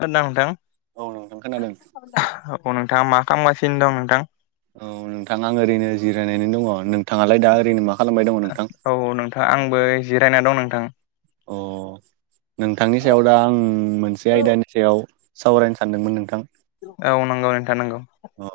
खोनादोंना नोंथां औ नोंथां खोनादों। औ नोंथांङा मा खालामगासिनो दं नोंथां। औ नोंथां आं ओरैनो जिरायनानै दंङ नोंथांङालाय दा ओरैनो मा खालामबाय दंङ नोंथां। औ औ नोंथां आंबो जिरायना दं नोंथां। अ नोंथांनि सायाव दा आं मोनसे आयदानि सायाव सावरायनो सानदोंमोन नोंथां। औ नंगौ नोंथां नांगौ अ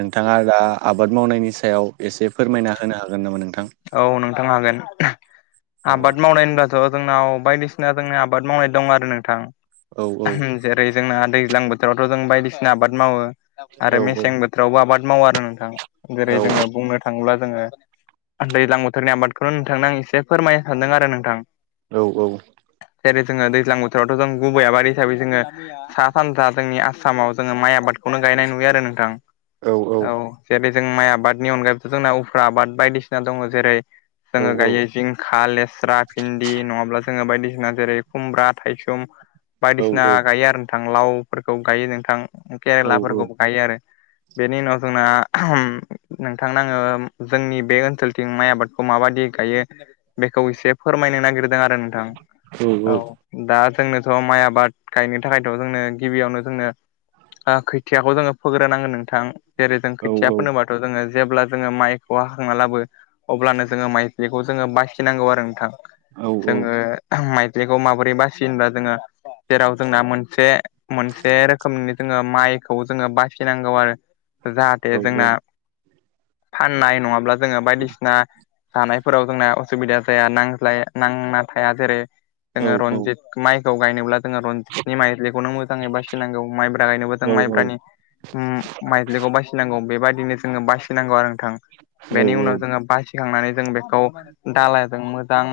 नोंथांङा दा आबाद मावनायनि सायाव एसे फोरमायना होनो हागोन नामा नोंथां। औ नोंथां हागोन। औ आबाद मावनाय होनब्लाथ' जोंनाव बायदिसिना जोंनि आबाद मावनाय दं आरो नोंथां औ औ जेरै जोंना दैज्लां बोथोरावथ' जों बायदिसिना आबाद मावो आरो औ मेसें बोथोर रावबो आबाद मावो आरो नोंथां औ जेरै जोंङो बुंनो थांङोब्ला जोंङो दैज्लां बोथोरनि आबादखौनो नोंथांनो आं एसे फोरमायनो सानदों आरो नोंथां। औ औ। जेरै जोंङो दैजां बोथोरावथ' जों गुबै आबाद हिसाबै जोंङो सा सानजा जोंनि आसामाव जोङो माइ आबादखौनो गायनाय नुयो आरो नोंथां औ जेरै जों माइ आबादनि अनगायैबोथ' जोंना उफ्रा आबाद बायदिसिना दङ जेरै औ जों गायो [unintelligible] जिंखा, लेस्रा, भिन्दि, नङाब्ला जोङो बायदिसिना जेरै खुमब्रा, थायसुम औ बायदिसिना गायो आरो नोंथां लावफोरखौ गायो नोंथां केरेलाफोरखौ गायो आरो बेनि उनाव जोंना नोंथां थांनाङो जोंनि बे ओनसोलथिं माइ आबादखौ माबायदि गायो बेखौ एसे फोरमायनो नागिरदों आरो नोंथां औ दा जोंनोथ' माइ आबाद गायनो थाखायथ' जोंनो गिबियावनो जोंनो खोथियाखौ जोङो फोग्रोनांगोन नोंथां जेरै जों खोथिया फोनोबाथ' जोङो जेब्ला जोङो माइखौ हाखांना लाबो अब्लानो जोङो माइ बेखौ जोङो बाखिनांगौ आरो नोंथां जोङो माइलिखौ माबोरै बासि होनबा जोङो जेराव जोंना मोनसे मोनसे रोखोमनि जोङो माइखौ जोङो बासिनांगौ आरो जाहाथे जोंना फाननाय नङाब्ला जोङो बायदिसिना जानायफोराव जोंना असुबिदा जाया नांज्लाया नांना थाया जेरै जोङो रनजित माइखौ गायनोब्ला जोङो रन्जित माइलिखौनो मोजाङै बासिनांगौ माइब्रा गायनोब्लाा जों माइब्रानि माइथ्लिखौ बासिनांगौ बेबायदिनो जोङो बासिनांगौ आरो नोंथां बेनि उनाव जोङो बासिखांनानै जों बेखौ दालााजों मोजां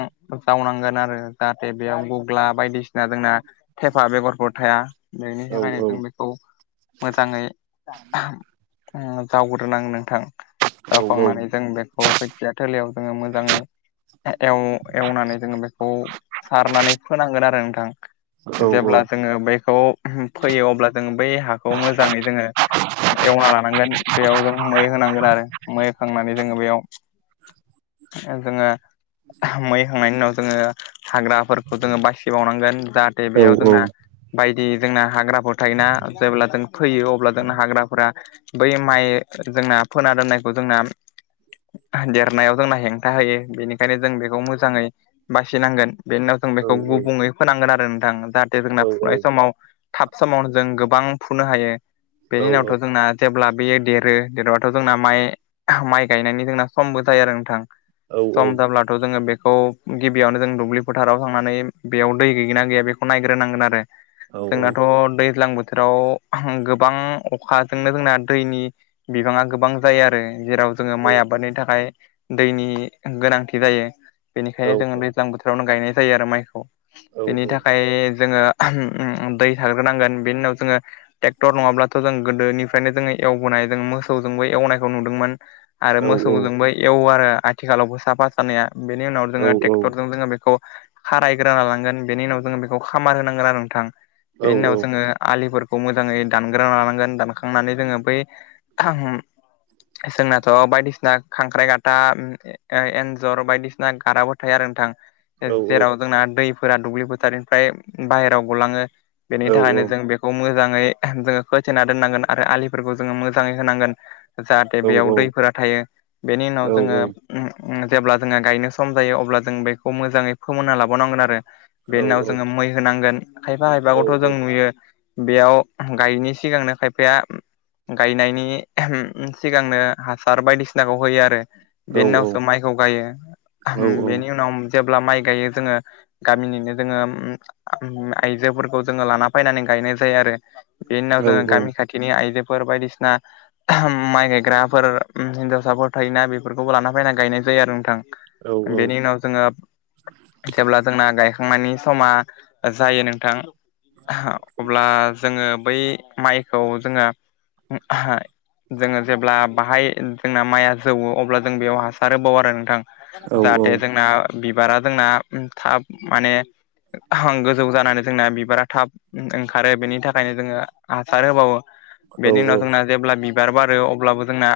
जावनांगोन आरो जाहाथे बेयाव गग्ला बायदिसिना जोंना थेफा बेगरफोर थाया बेनि थाखायनो जों बे मोजाङै जावग्रोनांगोन नोंथां जावखांनानै जों बेखौ खोथिया थिलियाव जोङो मोजाङै एवनानै जोङो बेखौ सारनानै फोनांगोन आरो नोंथां जेब्ला जोङो बेखौ फैयो अब्ला जों बै हाखौ मोजाङै जोङो एवना लानांगोन बेयाव जों मै होनांगोन आरो मै होखांनानै जोङो बेयाव जोङो मै होखांनायनि उनाव जोङो हाग्राफोरखौ जोङो बासिबावनांगोन जाहाथे औ बेयाव औ औ जोंना बायदि जोंना हाग्रा थायोना जेब्ला जों फोयो अब्ला जों हाग्राफोरा बै माइ जोंना फोना दोननायखौ जोंना देरनायाव जोंना हेंथा होयो बेनिखायनो जों बेखौ मोजाङै बासिनांगोन बेनि उनाव जों बेखौ औ गुबुङै फोनांगोन आरो नोंथां जाहाथे जोंना फुंनाय समाव थाब समावनो जों गोबां फुनो हायो बेनि उनावथ' जोंना जेब्ला बेयो देरो देरबाथ' जोंना माइ माइ गायनायनि जोंना समबो जायो आरो नोंथां सम जाब्लाथ' जोङो बेखौ गिबियावनो जों दुब्लि फोथाराव थांनानै बेयाव दै गैयोना गैया बेखौ नायग्रोनांगोन आरो जोंनाथ' दैज्लां बोथोराव गोबां अखाजोंनो जोंना दैनि बिबाङा गोबां जायो आरो जेराव जोङो माइ आबादनि थाखाय दैनि गोनांथि जायो बेनिखायनो जों दैज्लां बोथोर फ्रावनो गायनाय जायो आरो माइखौ बेनि थाखाय जोङो दै साग्रोनांगोन बेनि उनाव जोङो ट्रेक्टर नङाब्लाथ' जों गोदोनिफ्रायनो जोङो एवबोनाय जों मोसौजोंबो एवनायखौ नुदोंमोन आरो मोसौजोंबो एवो आरो आथिखालावबो साफा सानैया बेनि उनाव जोङो ट्रेक्टरजों जोङो बेखौ खारायग्रा लालांगोन बेनि उनाव जोङो बेखौ खामार होनांगोन आरो नोंथां बेनि उनाव औ जोङो आलिफोरखौ मोजाङै दानग्रा लानांगोन दानखांनानै जोङो बै जोंनाथ' बायदिसिना खांख्राइ गाथा एन्जर बायदिसिना गाराबो थायो आरो नोंथां जेराव जोंना दैफोरा दुब्लि फोथारनिफ्राय बाहेराव गलाङो बेनि थाखायनो जों बे मोजाङै जोङो खोथेना दोननांगोन आरो आलिफोरखौ जोङो मोजाङै होनांगोन जाहाथे बेयाव दैफोरा थायो बेनि उनाव जोङो जेब्ला जोङो गायनो सम जायो अब्ला जों बेखौ मोजाङै फोमोनना लाबावनांगोन आरो बेनि उनाव जोङो मै होनांगोन खायफा खायफाखौथ' जों नुयो बेयाव गायिनि सिगांनो खायफाया गायनायनि सिगांनो हासार बायदिसिनाखौ होयो आरो बेनि उनावसो माइखौ गायो बेनि उनाव जेब्ला माइ गायो जोङो गामिनिनो जोङो आयजोफोरखौ जोङो लाना फैनानै गायनाय जायो आरो बेनि उनाव जोङो गामि खाथिनि आइजोफोर बायदिसिना माइ गायग्राफोर हिन्जावसाफोर थायोना बेफोरखौबो लाना फैना गायनाय जायो आरो नोंथां बेनि उनाव जोङो जेब्ला जोंना गायखांनायनि समा जायो नोंथां अब्ला जोङो बै माइखौ जोङो जोङो जेब्ला बाहाय जोंना माइया जौवो अब्ला जों बेयाव हासार होबावो आरो नोंथां जाहाथे जोंना बिबारा जोंना थाब माने गोजौ जानानै जोंना बिबारा थाब ओंखारो बेनि थाखायनो जोङो हासार होबावो बेनि उनाव जोंना जेब्ला बिबार बारो अब्लाबो जोंना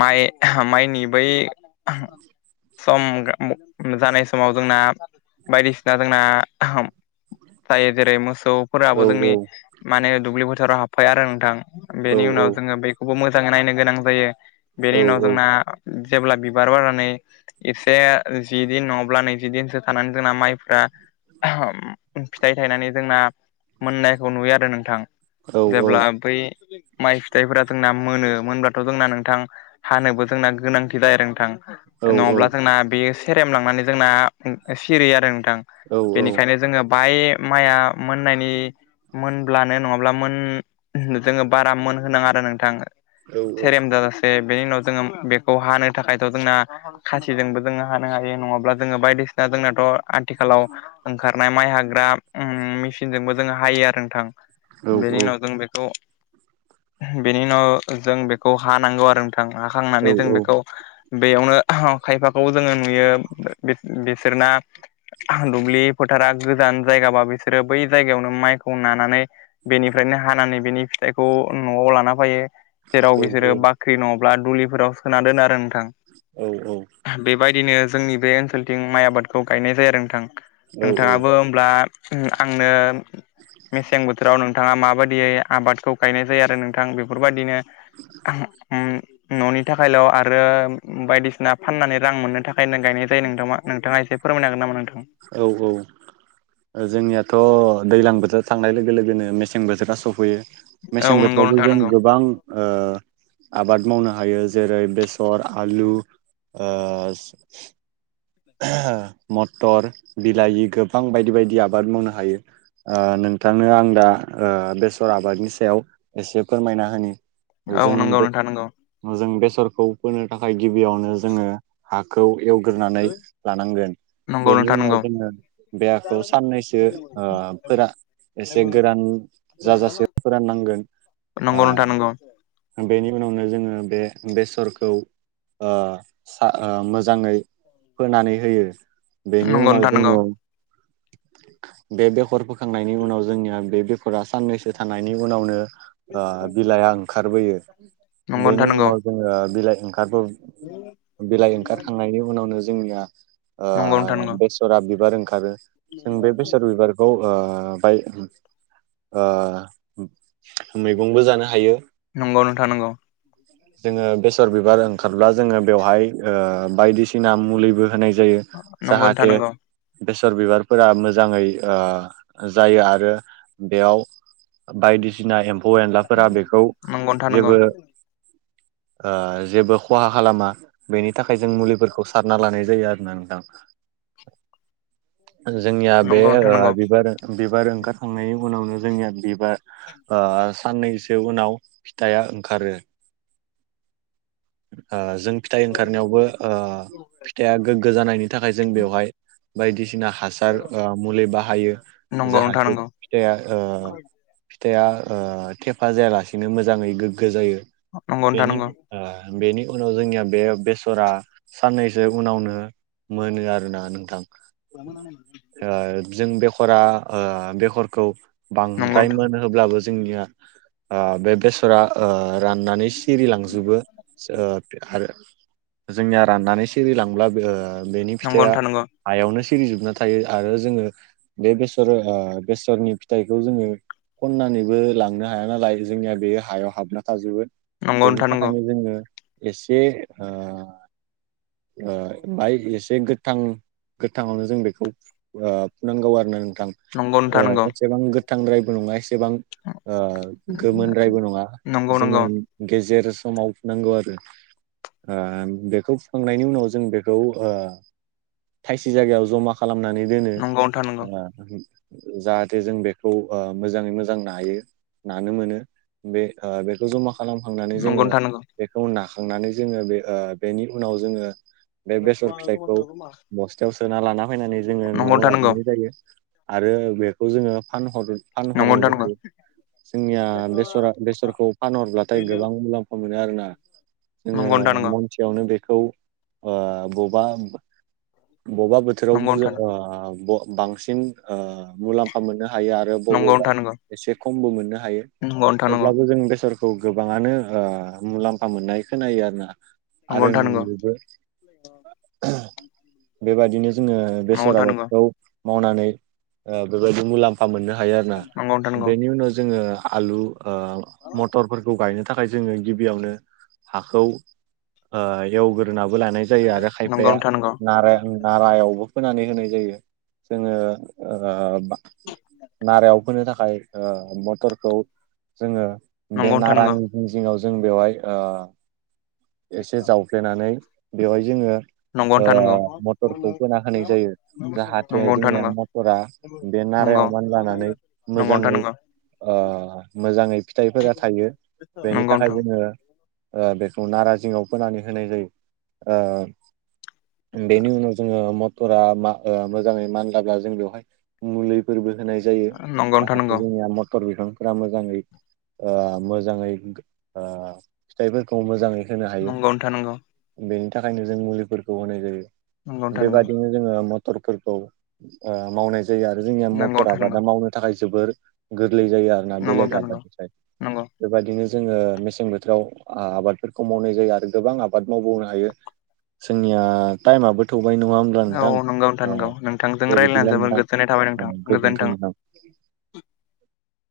माइ माइनि बै सम जानाय समाव जोंना बायदिसिना जोंना जायो जेरै मोसौफोराबो जोंनि माने दुब्लि फोथाराव हाबफाबाय आरो नोंथां बेनि उनाव जोङो बखौबो मोजाङै नायनो गोनां जायो बेनि उनाव जोंना जेब्ला बिबार बारनानै एसे जि दिन नङाब्ला नैजि दिनसो थानानै जोंना माइफ्रा फिथाइ थायनानै जोंना मोननायखौ नुयो आरो नोंथां जेब्ला बै माइ फिथाइफोरा जोंना मोनो मोनब्लाथ' जोंना नोंथां हानोबो जोंना गोनांथि जाया नोंथां नङाब्ला जोंना बे सेरेम लांनानै जोंना सिरियो आरो नोंथां बेनिखायनो जोङो बाय माइया मोननायनि मोनब्लानो नङाब्ला मोन जोङो बारा मोन होनाङा आरो नोंथां सेरेम जाजास से बेनि उनाव जोङो बेखौ हानो थाखायथ' जोंना खासिजोंबो जोङो हानो हायो नङाब्ला जोङो बायदिसिना जोंनाथ' आथिखालाव ओंखारनाय माइ हाग्रा मेसिनजोंबो जोङो हायो आरो नोंथां बेनि उनाव जों बेखौ बेनि उनाव जों बेखौ हानांगौ आरो नों थां हाखांनानै जों बेखौ बेयावनो खायफाखौ जोङो नुयो बि-बिसोरना दुब्लि फोथारा गोजान जायगाबा बिसोरो बै जायगायावनो माइखौ नानानै बेनिफ्रायनो हानानै बेनि फिथाइखौ न'आव लाना फैयो जेराव बिसोरो बा ख्रि नङाब्ला दुलिफोराव सोना दोनो आरो नोंथां औ औ बेबायदिनो जोंनि बे ओनसोलथिं माइ आबादखौ गायनाय जायो आरो नोंथां नोंथाङाबो होमब्ला आंनो मेसें बोथोराव नों थाङा माबायदियै आबादखौ गायनाय जायो आरो नोंथां बेफोरबायदिनो ओम न'नि थाखायल' आरो बायदिसिना फाननानै रां मोननो थाखायनो गायनाय जायो नोंथां नोंथाङा एसे फोरमायनो हागोन नामा नोंथां औ औ जोंनियाथ' दैजलां बोथोराव थांनाय लोगो लोगोनो मेसें बोथोरा सफैयो औ मेसें नंगौ बोथोरावबो नोंथां जों नंगौ गोबां ओ आबाद मावनो हायो जेरै बेसर आलु ओ मटर बिलाहि गोबां बायदि बायदि आबाद मावनो हायो ओ नोंथांनो आं दा बेसर आबादनि सायाव एसे फोरमायना होनि औ नंगौ जों जों बेसरखौ फोनो थाखाय गिबियावनो जोङो हाखौ एवग्रोनानै लानांगोन बेनि नोंथां उनाव नंगौ जोंङो बेेहाखौ साननैसो फोरा एसे गोरान जाजासे फोराननांगोन। ओ नंगौ नोंथा नंगौ। बेनि उनावनो जोंङो बे बेसरखौ ओ मोजांङै फोनानै होयो। बेनि नंगौ उनाव नोंथां नंगौ जोंङो बे बेखर फोखांनायनि उनाव जोंनिया बे फोरा साननैसो थानायनि उनावनो ओ बिलाइ आं बोयो बेनि उनाव जोङो बिलाइ ओंखारबो बिलाइ ओंखारखां नायनि उनावनो जोंनिया नंगौ नोंथां ओ नंगौ बेसरा बिबार ओंखारो जों बे बेसर बिबार खौ ओ बाय ओ मैगंबो जानो हायो नंगौ नोंथां नंगौ जोंङो बेसर बिबार ओंखारब्ला जोंङो बेवहाय बायदिसिना मुलिबो होनाय जायो। नंगौ नोंथां जाहाथे नंगौ बेसर बिबारफोरा मोजांङै जायो आरो बेयाव बायदिसिना एम्फौ एनलाफोरा बेखौ जेबो ओ जेबो खहा खालामा बेनि थाखाय जों मुलिफोरखौ सारना लानाय जायो आरोना नोंथां जोंनिया बे नंगौ नोंथां ओ नंगौ बिबार बिबार ओंखारखांनायनि उनावनो जोंनिया बिबार ओ साननैसो उनाव फिथाइआ ओंखारो ओ जों फिथाइ ओंखारनायावबो ओ फिथाइया गोग्गो जानायनि थाखाय जों बेवहाय बायदिसिना हासार ओ मुलि बाहायो नंगौ नोंथां नंगौ नोंथां नंगौ नोंथां जाहाथे नंगौ फिथया ओ फिथाइआ ओ थेफा जायालासिनो मोजांङै गोग्गो जायो नंगौ बेनि ओ बेनि उनाव जोंनिया बे बेसरा साननैसो उनावनो मोनो आरोना नोंथां। [unintelligible] ओ जों बेखरा ओ बेखरखौ बांद्राय नोंथां मोनो होबब्लाबो जोंनिया ओ बे बेसरा ओ राननानै सिरिलांजोबो ओ आरो जोंनिया राननानै सिरिलांब्ला बेनि फिथाइया हायावनो सिरिजोबना थायो आरो जोंङो बे बेसर बेसरनि फिथाइखौ जोंङो खननानैबो लांनो हाया नालाय जोंनिया बेयो हायाव हाबना थाजोबो बेनि नंगौ थाखायनो जोंङो एसे ओ ओ बात एसे गोथां गोथाङावनो जों बेखौ ओ नांगौ आरोना नोथां नंगौ नोंथां ओ नंगौ एसेबां गोथांद्रायबो नङा एसेबां गोमोनद्रायबो नङा नंगौ नोंथां नंगौ नोंथां जोंङो गेजेर समाव नांगौ आरो ओम बेखौ फुखांनायनि उनाव जों बेखौ ओ थायसे जायगायाव जमा खालामनानै दोनो नंगौ नंगौ नोंथां नंगौ ओ जाहाथे जों बेखौ ओ मोजांङै मोजां नायो नानो मोनो। बे ओ बेखौ जमा खालामखांनानै नंगौ जोंङो नोंथां नंगौ नोंथां नंगौ नोंथां नंगौ नंगौ नोंथां नंगौ बेखौ नाखांनानै जोंङो बे ओ बेनि उनाव जोंङो बे बेसर फिथाइखौ बस्थायाव सोना लाना फैनानै जोंङो न'आव लाबोनाय जायो। आरो बेखौ जोंङो फान नंगौ फानहरनोबो नोंथां नंगौ हायो। जोंनिया बेसरा बेसरखौ फानहरब्लाथाय गोबां मुलाम्फा मोनो आरोना नंगौ नोंथां जोंङो सेयावनो बेखौ ओ बबा बबा बोथोराव नंगौ नंगौ बु ओ बांसिन ओ मुलाम्फा मोननो हायो आरो बबावबा नोंथां नंगौ एसे खमबो मोननो हायो। नोंथां नंगौ थेवब्लाबो जों बेसरखौ गोबाङानो ओ मुलाम्फा मोननाय खोनायो आरो ना। नंगौ आरो नुुयोबो बेबायदिनो जोंङो बेसर नोंथां आबादखौ नंगौ मावनानै बेबायदि मुलाम्फा मोननो हा थायो आरोना नंगौ बेनि उनाव जोङो आलु मथरफोरखौ गायनो थाखाय जोङो गिबियावनो हाखौ ओ एवग्रोनाबो लानाय जायो आरो खायफाया नोंथां नंगौ नारा नारायावबो फोनानै होनाय जायो जोङो ओ नारायाव फोनो थाखाय ओ मथरखौ जोंङो बे नंगौ नारानि जिं जिङाव जों बेवहाय ओ एसे जावफ्लेनानै बेवहाय जोंङो ओ नोंथां नंगौ नंगौ मथरखौ बोना होनाय जायो। जाहाथे नोंथां जोंनिया नंगौ मटरा बे नंगौ नारायाव मान लानानै नोंथां मोजाङै नंगौ ओ मोजाङै फिथाइफोरा थायो बेनि नंगौ थाखाय जोङो ओ बेखौ नारा जिङाव फोनानै होनाय जायो ओ बेनि उनाव जोङो मटरा मा ओ मोजाङै मानलाबा जों बेवहाय मुलिफोरबो होनाय जायो नोंथां नंगौ नोंथां नंगौ नोंथां नंगौ नोंथां नंगौ नोंथां नंगौ नोंथां नंगौ नोंथां नंगौ नोंथां नंगौ नोंथां नंगौ नंगौ जाहाथे जोंनिया मटर बिफांफोरा मोज मोजाङै ओ मोजाङै ओ फिथाइफोरखौ मोजाङै होनो हायो बेनि थाखायनो जों मुलिफोरखौ होनाय जायो। बेबादिनो जोङो मटरफोरखौ ओ मावनाय जाय जायो आरो जोंनिया मथर आबादा मावनो थाखाय जोबोर गोरलै जायो आरोना बेलेग नोंथां नंगौ आफादनिफ्राय नंगौ बेबायदिनो जोङो मेसें बोथोराव आबादफोरखौ मावनाय जायो आरो गोबां आबाद मावबावनो हायो। जोंनिया टाइमाबो थौबाय नङा होम औ नोंथां नंगौ नोंथां औ नंगौ नोंथांजों दे रायज्लायना बिदिब्ला जोबोर नोंथां गोजोननाय थाबाय नोंथां औ गोजोन्थों नोंथां।